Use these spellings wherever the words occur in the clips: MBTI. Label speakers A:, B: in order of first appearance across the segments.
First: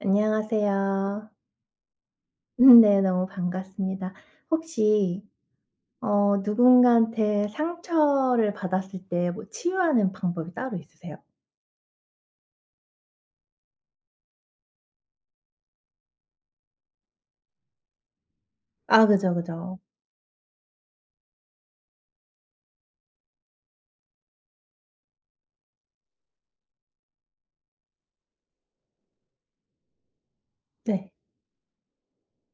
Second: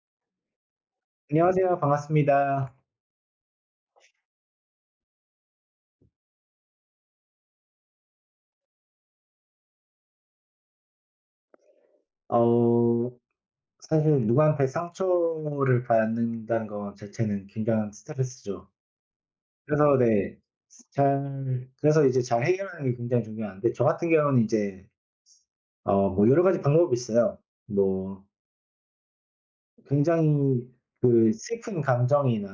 A: 안녕하세요.
B: 안녕하세요. 반갑습니다.
A: 네 너무 반갑습니다. 혹시 누군가한테 상처를 받았을 때 뭐 치유하는 방법이 따로 있으세요?
B: 어 사실 누구한테 상처를 받는다는 거 자체는 굉장한 스트레스죠.
A: 아 그죠, 그죠.
B: 그래서 네. 잘 그래서 이제 잘 해결하는 게 굉장히 중요한데 저 같은 경우는 이제 뭐 여러 가지 방법이 있어요. 뭐 굉장히
A: 네.
B: 그 슬픈 감정이나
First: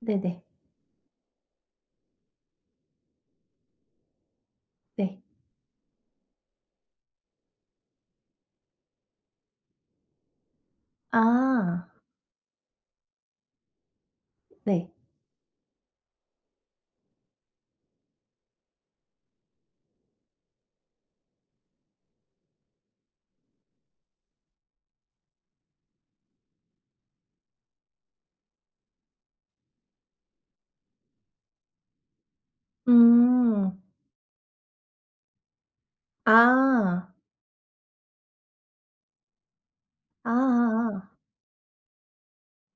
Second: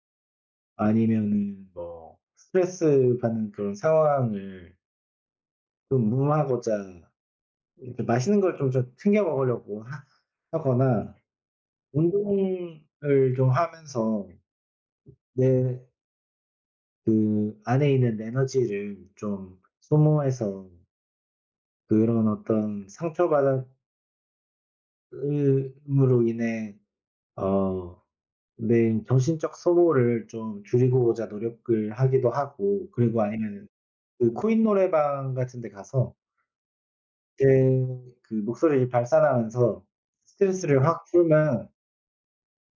A: 네네. 네.
B: 아니면은 뭐 스트레스 받는 그런 상황을
A: 네.
B: 좀 무마하고자 이렇게 맛있는 걸 좀 챙겨 먹으려고 하 하거나
A: 아
B: 운동을 좀 하면서
A: 네.
B: 내 그 안에 있는 에너지를 좀 소모해서 그런 어떤 상처받음으로 인해 어 내 정신적 소모를 좀 줄이고자 노력을 하기도 하고, 그리고 아니면은
A: 음.
B: 그 코인 노래방 같은 데 가서
A: 아.
B: 제 그 목소리를 발산하면서 스트레스를 확
A: 아아아.
B: 풀면.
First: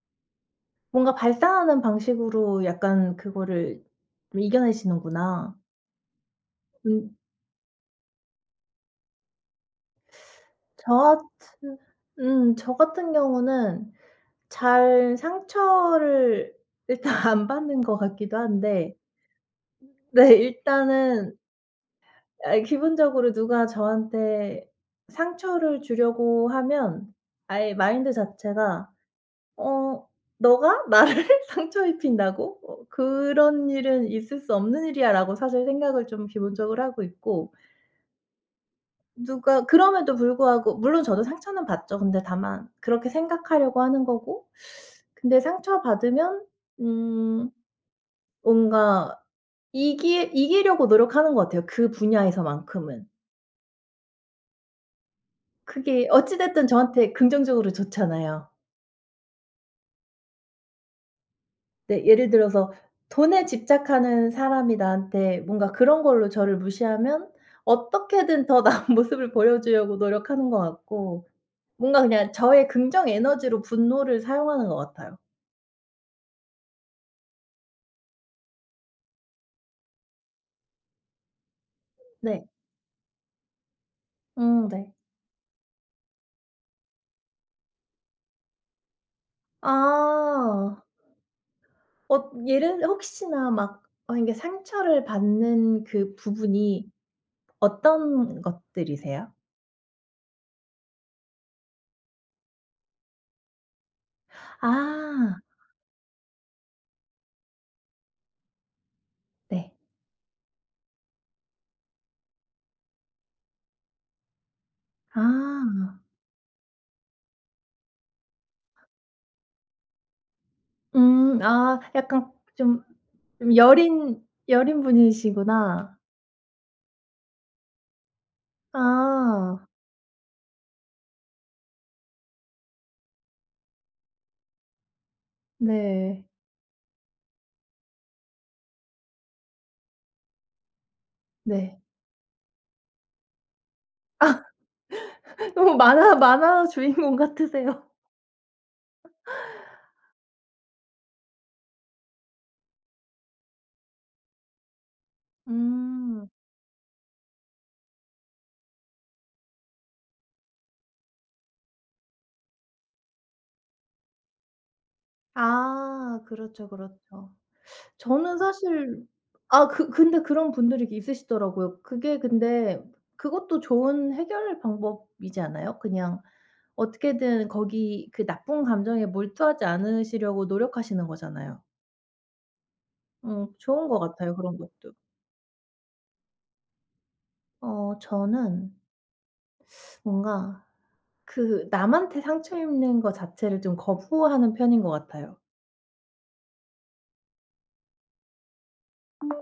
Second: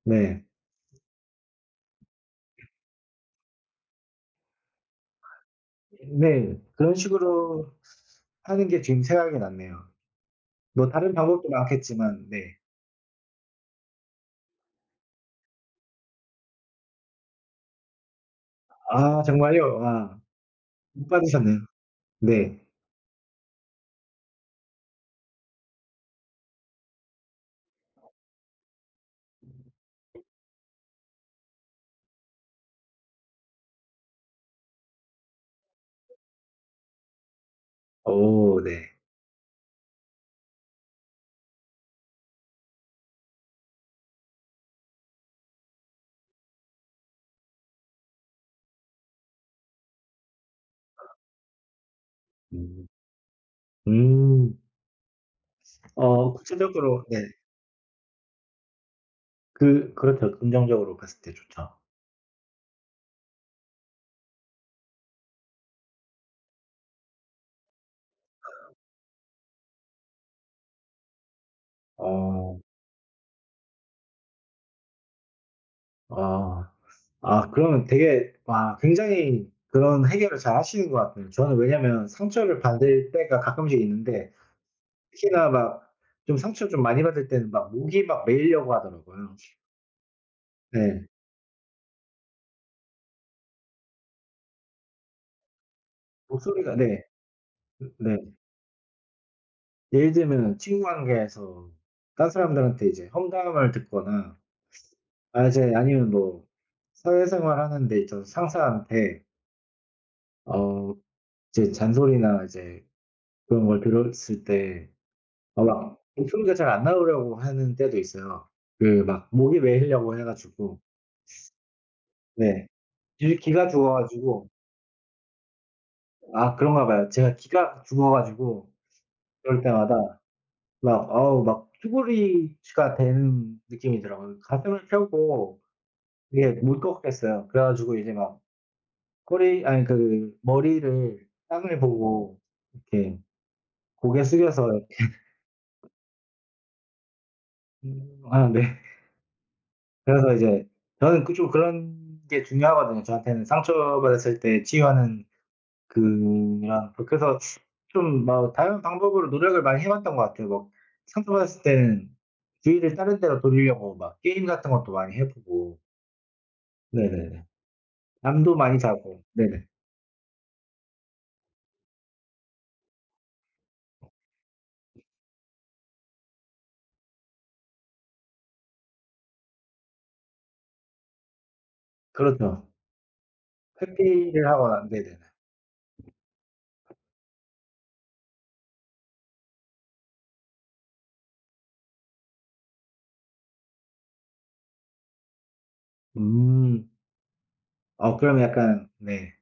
B: 네.
A: 뭔가 발산하는 방식으로 약간 그거를 좀 이겨내시는구나.
B: 네. 그런
A: 음
B: 식으로 하는 게 지금 생각이 났네요. 뭐
A: 저
B: 다른 방법도
A: 같은
B: 많겠지만
A: 음
B: 네.
A: 저 같은 경우는 잘 상처를 일단 안 받는 것 같기도 한데
B: 아 정말요? 아
A: 네
B: 못
A: 일단은.
B: 받으셨네요.
A: 아
B: 네.
A: 기본적으로 누가 저한테 상처를 주려고 하면 아예 마인드 자체가 '어 너가 나를 상처 입힌다고? 어 그런 일은 있을 수 없는 일이야.'라고 사실 생각을 좀 기본적으로 하고 있고,
B: 오 네.
A: 누가 그럼에도 불구하고 물론 저도 상처는 받죠. 근데 다만 그렇게 생각하려고 하는 거고 근데 상처받으면 음 뭔가 이기려고 노력하는 것 같아요, 그
B: 음.
A: 분야에서만큼은.
B: 음.
A: 그게
B: 어
A: 어찌 됐든
B: 구체적으로
A: 저한테
B: 네.
A: 긍정적으로 좋잖아요.
B: 그렇죠. 긍정적으로 봤을 때 좋죠.
A: 네 예를 들어서 돈에 집착하는 사람이 나한테 뭔가 그런 걸로 저를 무시하면 어떻게든 더 나은 모습을 보여주려고 노력하는 것 같고, 뭔가 그냥
B: 어.
A: 저의 긍정 에너지로 분노를 사용하는 것 같아요.
B: 아. 아 그러면 되게 와 굉장히 그런 해결을 잘 하시는 것 같아요. 저는 왜냐면
A: 네.
B: 상처를 받을 때가 가끔씩 있는데
A: 네.
B: 특히나 막 좀 상처 좀 많이 받을 때는 막 목이 막 메이려고 하더라고요.
A: 아.
B: 네.
A: 어 예를 혹시나 막 어 이게 상처를 받는 그
B: 목소리가
A: 부분이
B: 네. 네.
A: 어떤 것들이세요?
B: 예를 들면 친구 관계에서 딴 사람들한테 이제 험담을 듣거나
A: 아
B: 아 이제 아니면 뭐 사회생활 하는 데 있어서 상사한테
A: 네.
B: 어 이제 잔소리나 이제 그런 걸 들었을 때
A: 아.
B: 막 목소리가 잘 안 나오려고 하는 때도 있어요. 그 막 목이 메이려고 해 가지고
A: 아 약간
B: 네.
A: 좀
B: 귀
A: 좀
B: 귀가 죽어
A: 여린
B: 가지고.
A: 여린 분이시구나.
B: 아 그런가 봐요. 제가 귀가 죽어 가지고
A: 아
B: 그럴 때마다 막 어우 막 쭈구리가 되는 느낌이더라고요. 가슴을 펴고
A: 네.
B: 그게 못걷였어요. 그래 가지고 이제 막 꼬리 아니 그 머리를
A: 네.
B: 땅을 보고 이렇게 고개 숙여서
A: 너무 만화 주인공 같으세요.
B: 하는데 그래서 이제 저는 그 좀 그런 게 중요하거든요. 저한테는 상처받았을 때 치유하는
A: 음.
B: 그런, 그래서 좀 막 다양한 방법으로 노력을 많이 해 왔던 것 같아요. 막 상처받았을 때는 주의를 다른 데로 돌리려고 막 게임 같은 것도 많이 해 보고.
A: 아 그렇죠, 그렇죠.
B: 네네네.
A: 저는
B: 잠도 많이
A: 사실
B: 자고. 네네.
A: 아 그 근데 그런 분들이 있으시더라고요. 그게 근데 그것도 좋은 해결 방법이지 않아요? 그냥 어떻게든 거기 그 나쁜 감정에 몰두하지 않으시려고 노력하시는 거잖아요.
B: 그렇죠.
A: 좋은 것 같아요
B: 회피를
A: 그런
B: 하거나.
A: 것도.
B: 네네.
A: 어 저는 뭔가 그 남한테 상처 입는 거 자체를 좀 거부하는 편인 것 같아요.
B: 음. 어 그럼 약간 네.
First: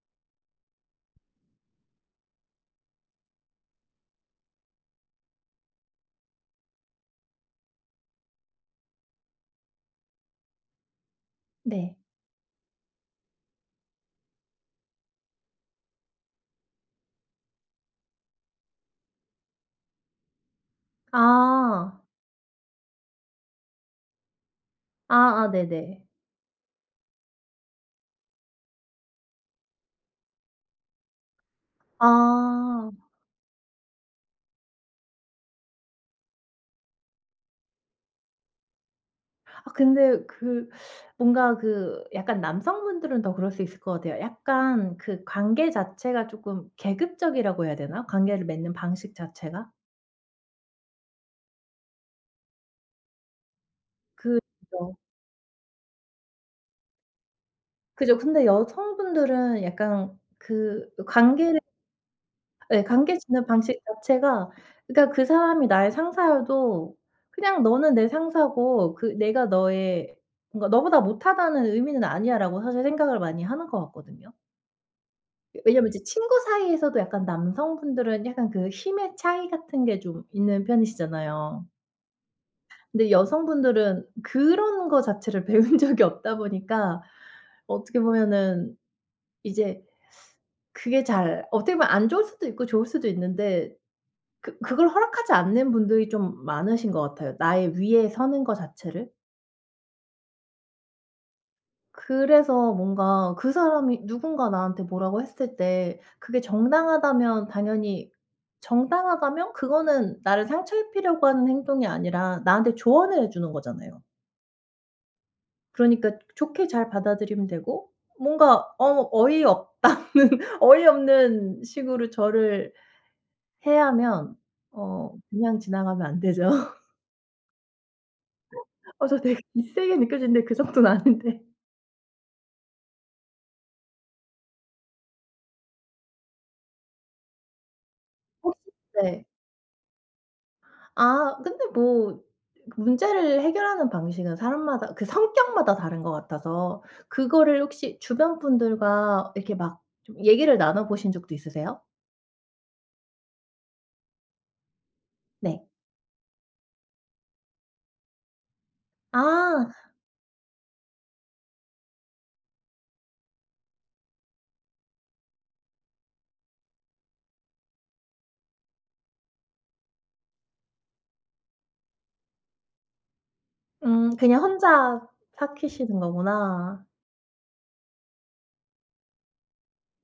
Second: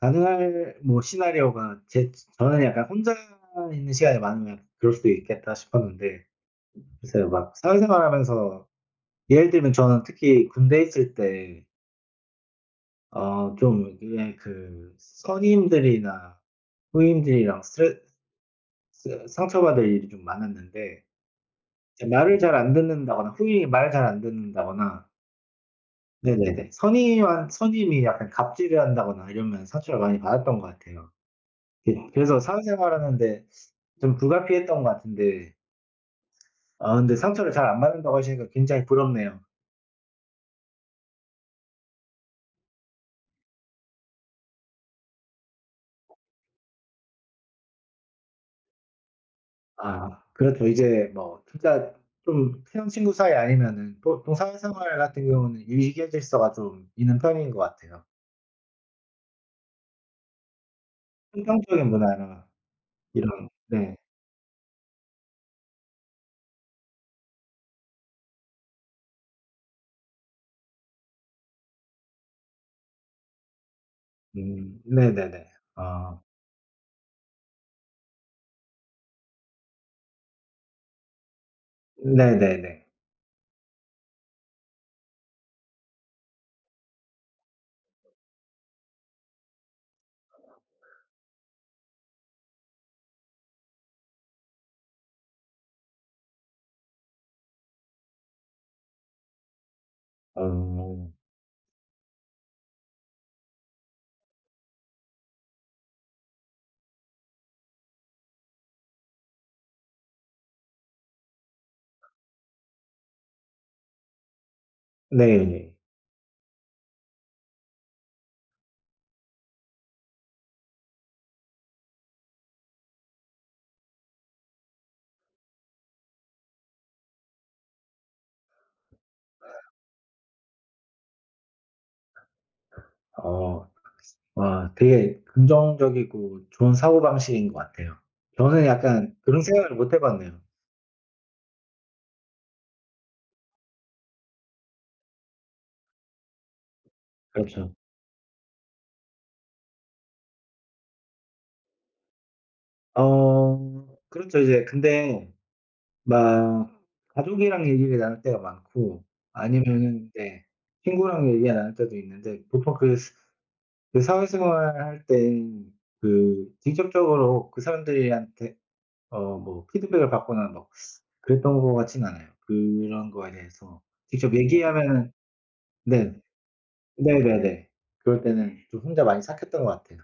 B: 가능할 뭐 시나리오가 제 저는 약간 혼자 있는 시간이 많으면 그럴 수도 있겠다 싶었는데 글쎄요, 막 사회생활하면서. 예를 들면 저는 특히 군대에 있을 때
A: 네.
B: 좀 이게 그 선임들이나 후임들이랑 스트레스 상처받을 일이 좀 많았는데,
A: 아.
B: 이제 말을 잘 안 듣는다거나 후임이 말을 잘 안 듣는다거나.
A: 아아 네네.
B: 네네네. 선임한 선임이 약간 갑질을 한다거나 이러면 상처를 많이 받았던 것 같아요. 예. 그래서
A: 아.
B: 사회생활 하는데 좀 불가피했던 것 같은데, 아 근데 상처를 잘 안 받는다고 하시니까 굉장히 부럽네요.
A: 아 근데 그 뭔가 그 약간 남성분들은 더 그럴 수 있을 것 같아요. 약간 그 관계 자체가 조금 계급적이라고 해야 되나? 관계를 맺는 방식 자체가?
B: 아 그렇죠. 이제 뭐 진짜 좀 친한 친구 사이 아니면은 보통
A: 그죠.
B: 사회생활 같은 경우는 유익해 질서가 좀 있는 편인 것 같아요.
A: 그죠. 근데 여성분들은 약간 그
B: 환경
A: 관계를
B: 적인 문화나
A: 예 관계 짓는
B: 이런.
A: 방식
B: 네.
A: 자체가, 그러니까 그 사람이 나의 상사여도 그냥 "너는 내 상사고 그 내가 너의 뭔가 너보다 못하다는 의미는 아니야."라고 사실 생각을 많이 하는 것 같거든요.
B: 네네네.
A: 왜냐면 이제
B: 아
A: 친구 사이에서도 약간 남성분들은 약간 그 힘의 차이 같은 게 좀 있는 편이시잖아요.
B: 네네네.
A: 근데 여성분들은 그런 거 자체를 배운 적이 없다 보니까 어떻게 보면은 이제 그게 잘 어떻게 보면 안 좋을 수도 있고 좋을 수도 있는데 그 그걸 허락하지 않는 분들이 좀 많으신 것 같아요, 나의 위에 서는 거 자체를.
B: 어
A: 그래서 뭔가 그 사람이 누군가 나한테 뭐라고 했을 때 그게 정당하다면 당연히 정당하다면 그거는 나를 상처 입히려고 하는 행동이 아니라 나한테 조언을 해 주는 거잖아요.
B: 네.
A: 그러니까 좋게 잘 받아들이면 되고, 뭔가 어 어이없다는 어이없는 식으로 저를 해야면 어 그냥 지나가면 안 되죠. 어 저 되게 빗세게 느껴지는데 그 정도는 아닌데.
B: 어 와 되게 긍정적이고 좋은 사고방식인 것 같아요.
A: 혹시
B: 저는 약간
A: 네.
B: 그런 생각을 못해 봤네요.
A: 아 근데 뭐 문제를 해결하는 방식은 사람마다 그 성격마다 다른 것 같아서 그거를
B: 그렇죠.
A: 혹시 주변 분들과 이렇게 막 좀 얘기를 나눠 보신 적도 있으세요?
B: 그렇죠. 이제 근데
A: 네.
B: 막 가족이랑 얘기를 나눌 때가 많고,
A: 아.
B: 아니면은 네 친구랑 얘기가 나눌 때도 있는데 보통 그 스 그 사회생활 할 때 그 직접적으로 그 사람들한테 뭐 피드백을 받거나 뭐 그랬던 것 같지는 않아요. 그런 거에 대해서 직접
A: 그냥 혼자
B: 얘기하면은.
A: 삭히시는
B: 네.
A: 거구나.
B: 네네네. 그럴 때는 좀 혼자 많이 삭혔던 것 같아요.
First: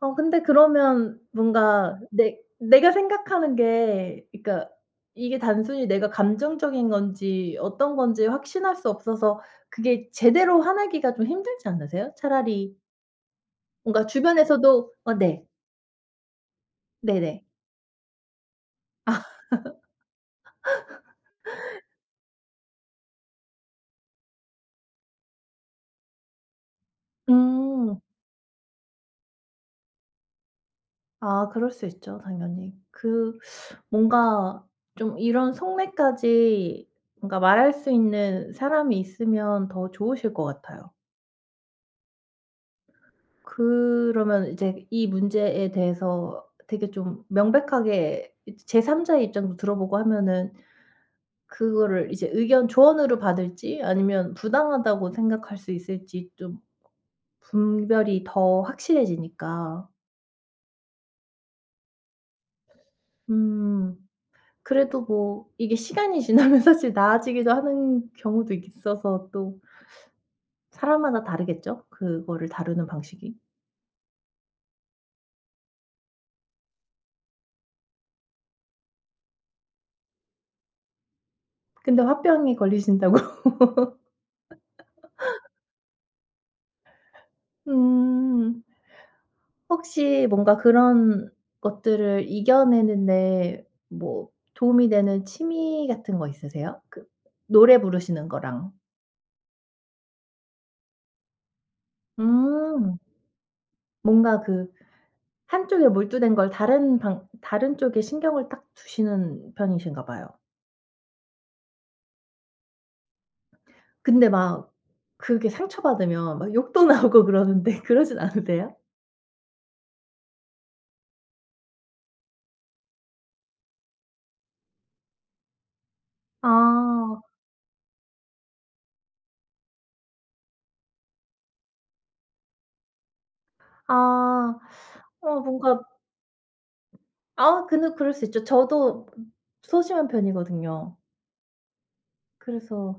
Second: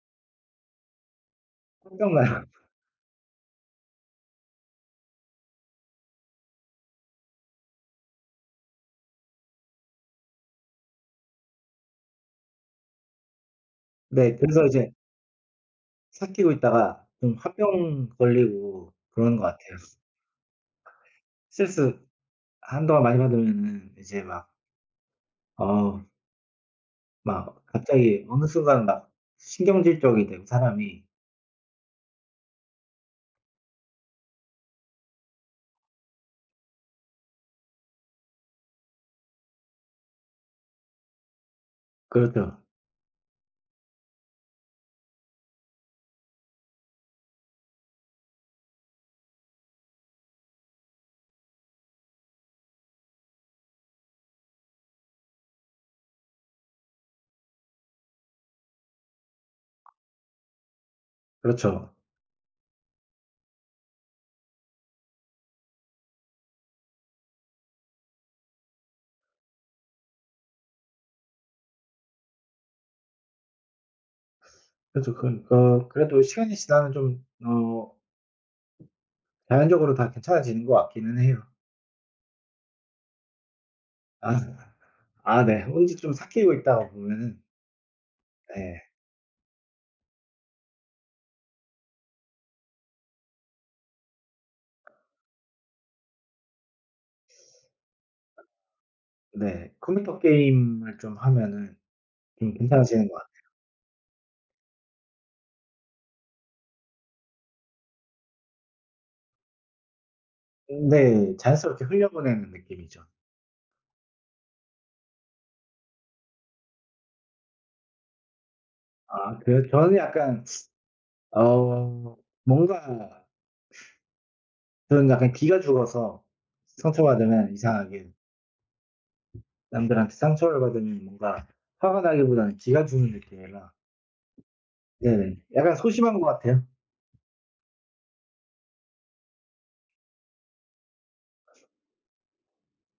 A: 어 근데 그러면 뭔가
B: 혼자
A: 내
B: 나요.
A: 내가 생각하는 게 그러니까 이게 단순히 내가 감정적인 건지 어떤 건지 확신할 수 없어서 그게 제대로 화내기가 좀 힘들지 않으세요? 차라리 뭔가
B: 네. 그래서 이제
A: 주변에서도 어 네.
B: 삭히고 있다가 좀
A: 네네.
B: 화병 걸리고 그러는 것 같아요. 스트레스 한동안 많이 받으면은 이제 막 어 막
A: 음.
B: 갑자기 어느 순간 막 신경질 적이 되고 사람이.
A: 아 그럴 수 있죠 당연히. 그 뭔가 좀 이런 속내까지 뭔가 말할 수 있는 사람이 있으면 더 좋으실 것 같아요.
B: 그렇죠.
A: 그러면 이제 이 문제에 대해서 되게 좀 명백하게 제3 자의 입장도 들어보고 하면은 그거를 이제 의견 조언으로 받을지 아니면 부당하다고 생각할 수 있을지 좀 분별이 더 확실해지니까.
B: 그렇죠.
A: 음. 그래도 뭐 이게 시간이 지나면 사실 나아지기도 하는 경우도 있어서 또 사람마다 다르겠죠? 그거를 다루는 방식이.
B: 그렇죠. 그래도 시간이 지나면 좀 자연적으로 다 괜찮아지는 것 같기는 해요.
A: 근데 화병이 걸리신다고?
B: 아 아 네. 혼자 좀 삭히고 있다가 보면은.
A: 음.
B: 네.
A: 혹시 뭔가 그런 것들을 이겨내는 데 뭐 도움이 되는 취미 같은 거 있으세요? 그 노래 부르시는 거랑.
B: 네. 컴퓨터 게임을 좀 하면은 좀
A: 음.
B: 괜찮아지는 것
A: 뭔가 그 한쪽에 몰두된 걸 다른 방 다른 쪽에 신경을 딱 두시는 편이신가 봐요.
B: 같아요. 네. 자연스럽게 흘려보내는 느낌이죠.
A: 근데 막 그게 상처받으면 막 욕도 나오고 그러는데 그러진 않으세요?
B: 아 그 어 뭔가 저는 약간 기가 죽어서
A: 아.
B: 상처받으면 이상하게 남들한테 상처를 받으면 뭔가 화가 나기보다는 기가 죽는 느낌이라.
A: 아.
B: 네네
A: 어
B: 약간
A: 뭔가
B: 소심한 것 같아요.
A: 아 근데 그럴 수 있죠. 저도 소심한 편이거든요. 그래서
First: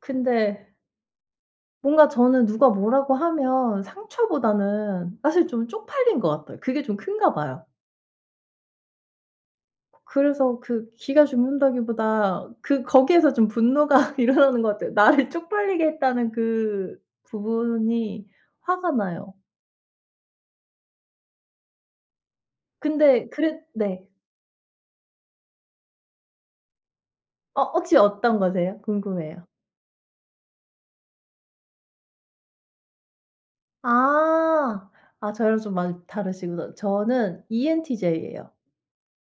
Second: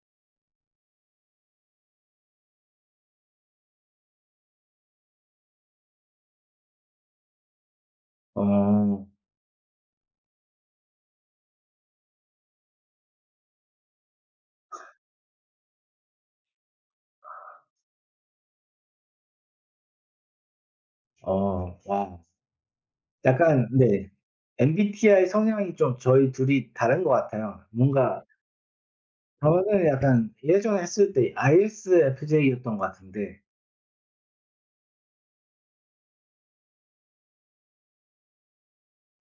A: 근데 뭔가 저는 누가 뭐라고 하면 상처보다는 사실 좀 쪽팔린 것 같아요. 그게 좀 큰가 봐요.
B: 어.
A: 그래서 그 기가 죽는다기보다 그 거기에서 좀 분노가 일어나는 것 같아요. 나를 쪽팔리게 했다는 그 부분이 화가 나요.
B: 어. 와.
A: 근데 그래
B: 약간
A: 네.
B: 네. MBTI 성향이 좀 저희 둘이 다른 것 같아요.
A: 어 혹시
B: 뭔가
A: 어떤 거세요? 궁금해요.
B: 저는 약간 예전에 했을 때 ISFJ였던 것 같은데.
A: 아. 아 저랑 좀 많이 다르시구나. 저는 ENTJ예요.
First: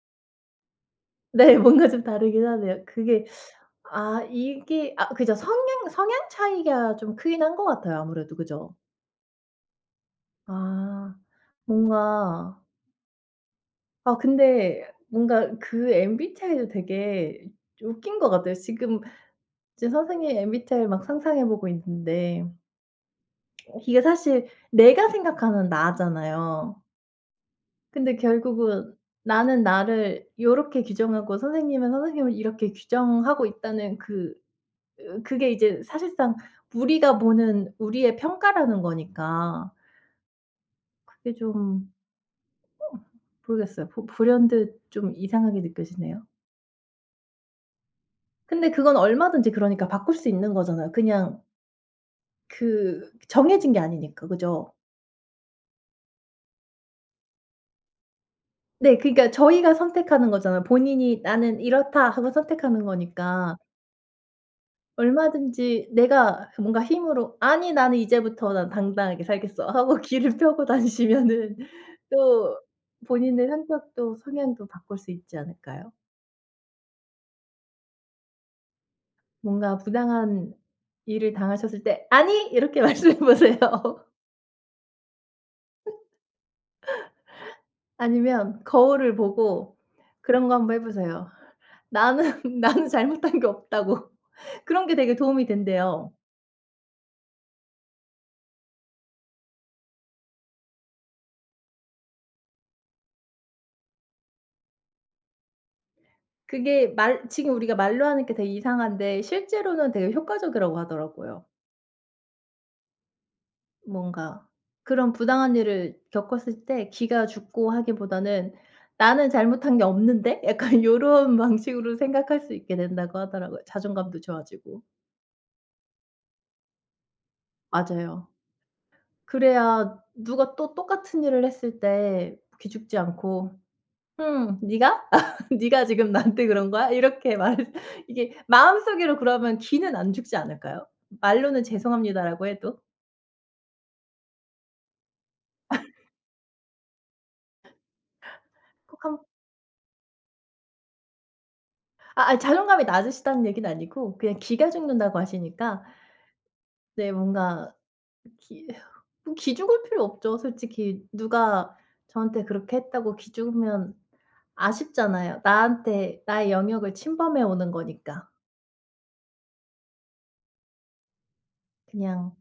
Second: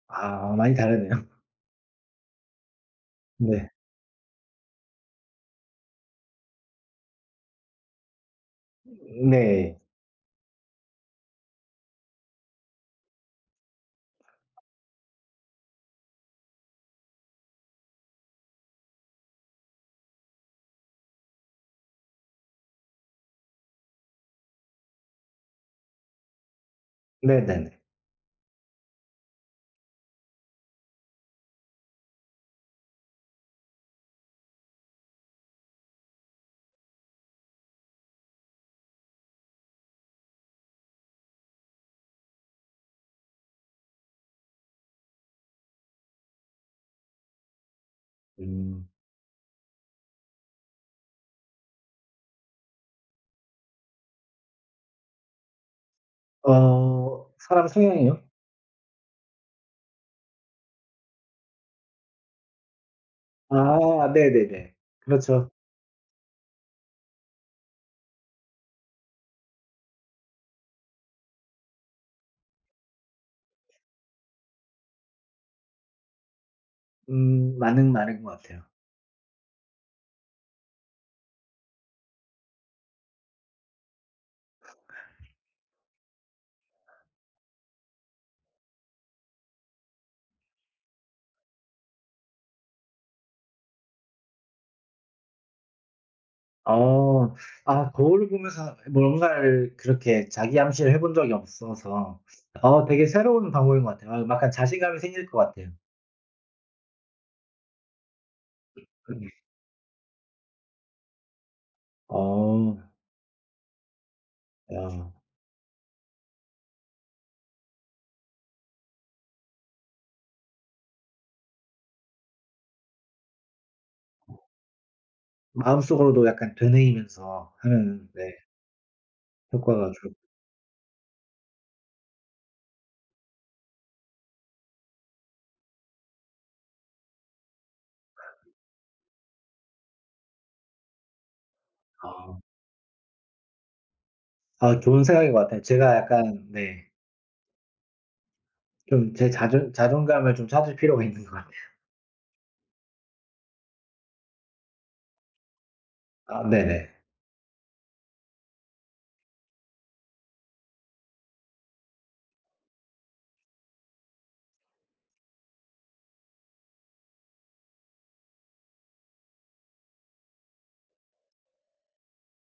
B: 아 많이 다르네요.
A: 네. 뭔가 좀 다르긴 하네요. 그게
B: 네.
A: 아 이게 아 그죠. 성향 차이가 좀 크긴 한 것 같아요 아무래도. 그죠?
B: 네.
A: 아 뭔가 아 근데 뭔가 그 MBTI도 되게 웃긴 것 같아요. 지금 이제 선생님 MBTI를 막 상상해 보고 있는데 이게 사실 내가 생각하는 나잖아요.
B: 네네네.
A: 근데 결국은 나는 나를 요렇게 규정하고 선생님은 선생님을 이렇게 규정하고 있다는 그 으 그게 이제 사실상 우리가 보는 우리의 평가라는 거니까 그게 좀 어 모르겠어요. 보 불현듯 좀 이상하게 느껴지네요. 근데
B: 음.
A: 그건 얼마든지 그러니까 바꿀 수 있는 거잖아요. 그냥 그 정해진 게 아니니까. 그죠?
B: 어 사람 성향이요?
A: 네. 그러니까 저희가 선택하는 거잖아요. 본인이 '나는 이렇다.' 하고 선택하는 거니까
B: 아 네네네. 그렇죠.
A: 얼마든지 내가 뭔가 힘으로 '아니 나는 이제부터 난 당당하게 살겠어.' 하고 길을 펴고 다니시면은 또 본인의 성격도 성향도 바꿀 수 있지 않을까요?
B: 많은 능인것 같아요.
A: 뭔가 부당한 일을 당하셨을 때 "아니!" 이렇게 말씀해 보세요. 아니면 거울을 보고 그런 거 한번 해 보세요. "나는 나는 잘못한 게 없다고." 그런 게 되게 도움이 된대요.
B: 어 아 거울을 보면서 뭔가를 그렇게 자기 암시를 해본 적이 없어서 되게 새로운 방법인 것 같아요. 아 약간 자신감이 생길 것 같아요.
A: 그게 말 지금 우리가 말로 하는 게 되게 이상한데
B: 음.
A: 실제로는 되게 효과적이라고 하더라고요.
B: 어.
A: 뭔가 그런
B: 야.
A: 부당한 일을 겪었을 때 기가 죽고 하기보다는 '나는 잘못한 게 없는데?' 약간 요런 방식으로 생각할 수 있게 된다고 하더라고요. 자존감도 좋아지고.
B: 마음속으로도 약간 되뇌이면서 하는
A: 맞아요.
B: 네 효과가
A: 그래야
B: 좀.
A: 누가 또 똑같은 일을 했을 때 기죽지 않고 '음 네가? 네가 지금 나한테 그런 거야?' 이렇게 말 이게 마음속으로 그러면 기는 안 죽지 않을까요? 말로는
B: 아.
A: "죄송합니다."라고 해도.
B: 아 좋은 생각인 것 같아요. 제가 약간 네
A: 꼭
B: 좀
A: 한
B: 제 자존감을 좀 찾을 필요가 있는 것 같아요.
A: 아 아 자존감이 낮으시다는 얘기는 아니고 그냥 기가 죽는다고 하시니까
B: 아 네네.
A: 네 뭔가 기 뭐 기죽을 필요 없죠. 솔직히 누가 저한테 그렇게 했다고 기죽으면 아쉽잖아요. 나한테 나의 영역을 침범해 오는 거니까. 그냥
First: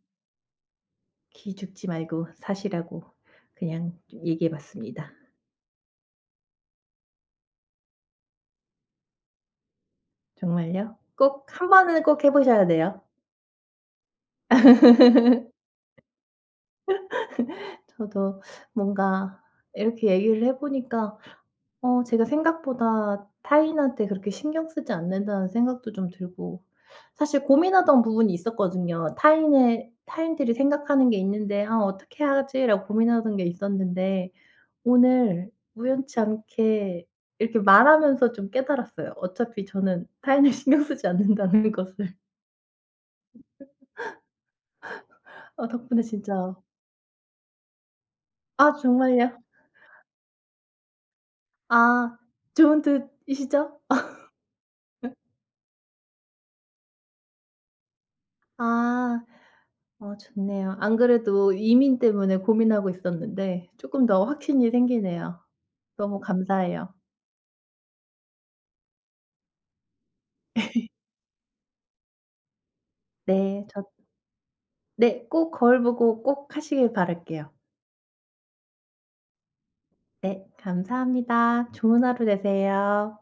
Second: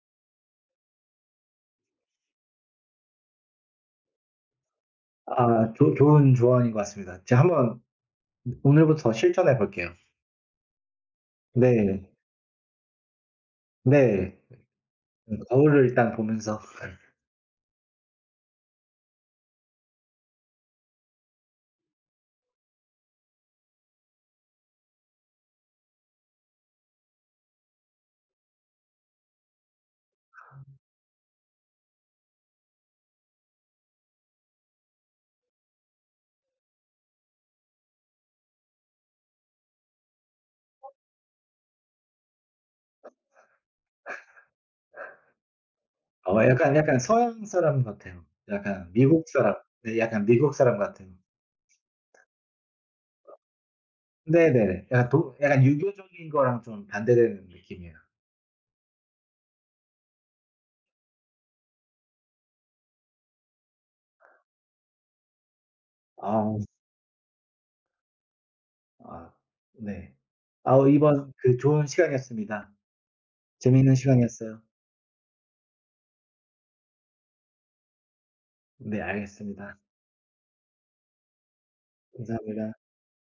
A: 기죽지 말고 사시라고 그냥 얘기해 봤습니다.
B: 아, 좋은 조언인 것 같습니다. 제가 한번 오늘부터 실천해 볼게요.
A: 정말요? 꼭 한
B: 네.
A: 번은 꼭 해 보셔야 돼요.
B: 네. 거울을 일단 보면서
A: 저도 뭔가 이렇게 얘기를 해 보니까 어 제가 생각보다 타인한테 그렇게 신경 쓰지 않는다는 생각도 좀 들고 사실 고민하던 부분이 있었거든요. 타인의 타인들이 생각하는 게 있는데 '아 어떻게 하지?'라고 고민하던 게 있었는데 오늘 우연치 않게 이렇게 말하면서 좀 깨달았어요. 어차피 저는 타인을 신경 쓰지 않는다는 것을. 어 덕분에 진짜.
B: 약간, 약간 서양 사람 같아요.
A: 아
B: 약간 미국
A: 정말요?
B: 사람. 네 약간 미국 사람 같아요.
A: 아 좋은 뜻이시죠?
B: 네네네. 약간 유교적인 거랑 좀 반대되는 느낌이에요.
A: 아. 어 좋네요. 안 그래도 이민 때문에 고민하고 있었는데 조금 더 확신이 생기네요. 너무
B: 아.
A: 감사해요.
B: 아 네. 아우 이번 그 좋은 시간이었습니다.
A: 네. 저.
B: 재미있는 시간이었어요.
A: 네. 꼭 거울 보고 꼭 하시길 바랄게요.
B: 네 알겠습니다.
A: 네. 감사합니다. 좋은 하루
B: 감사합니다.
A: 되세요.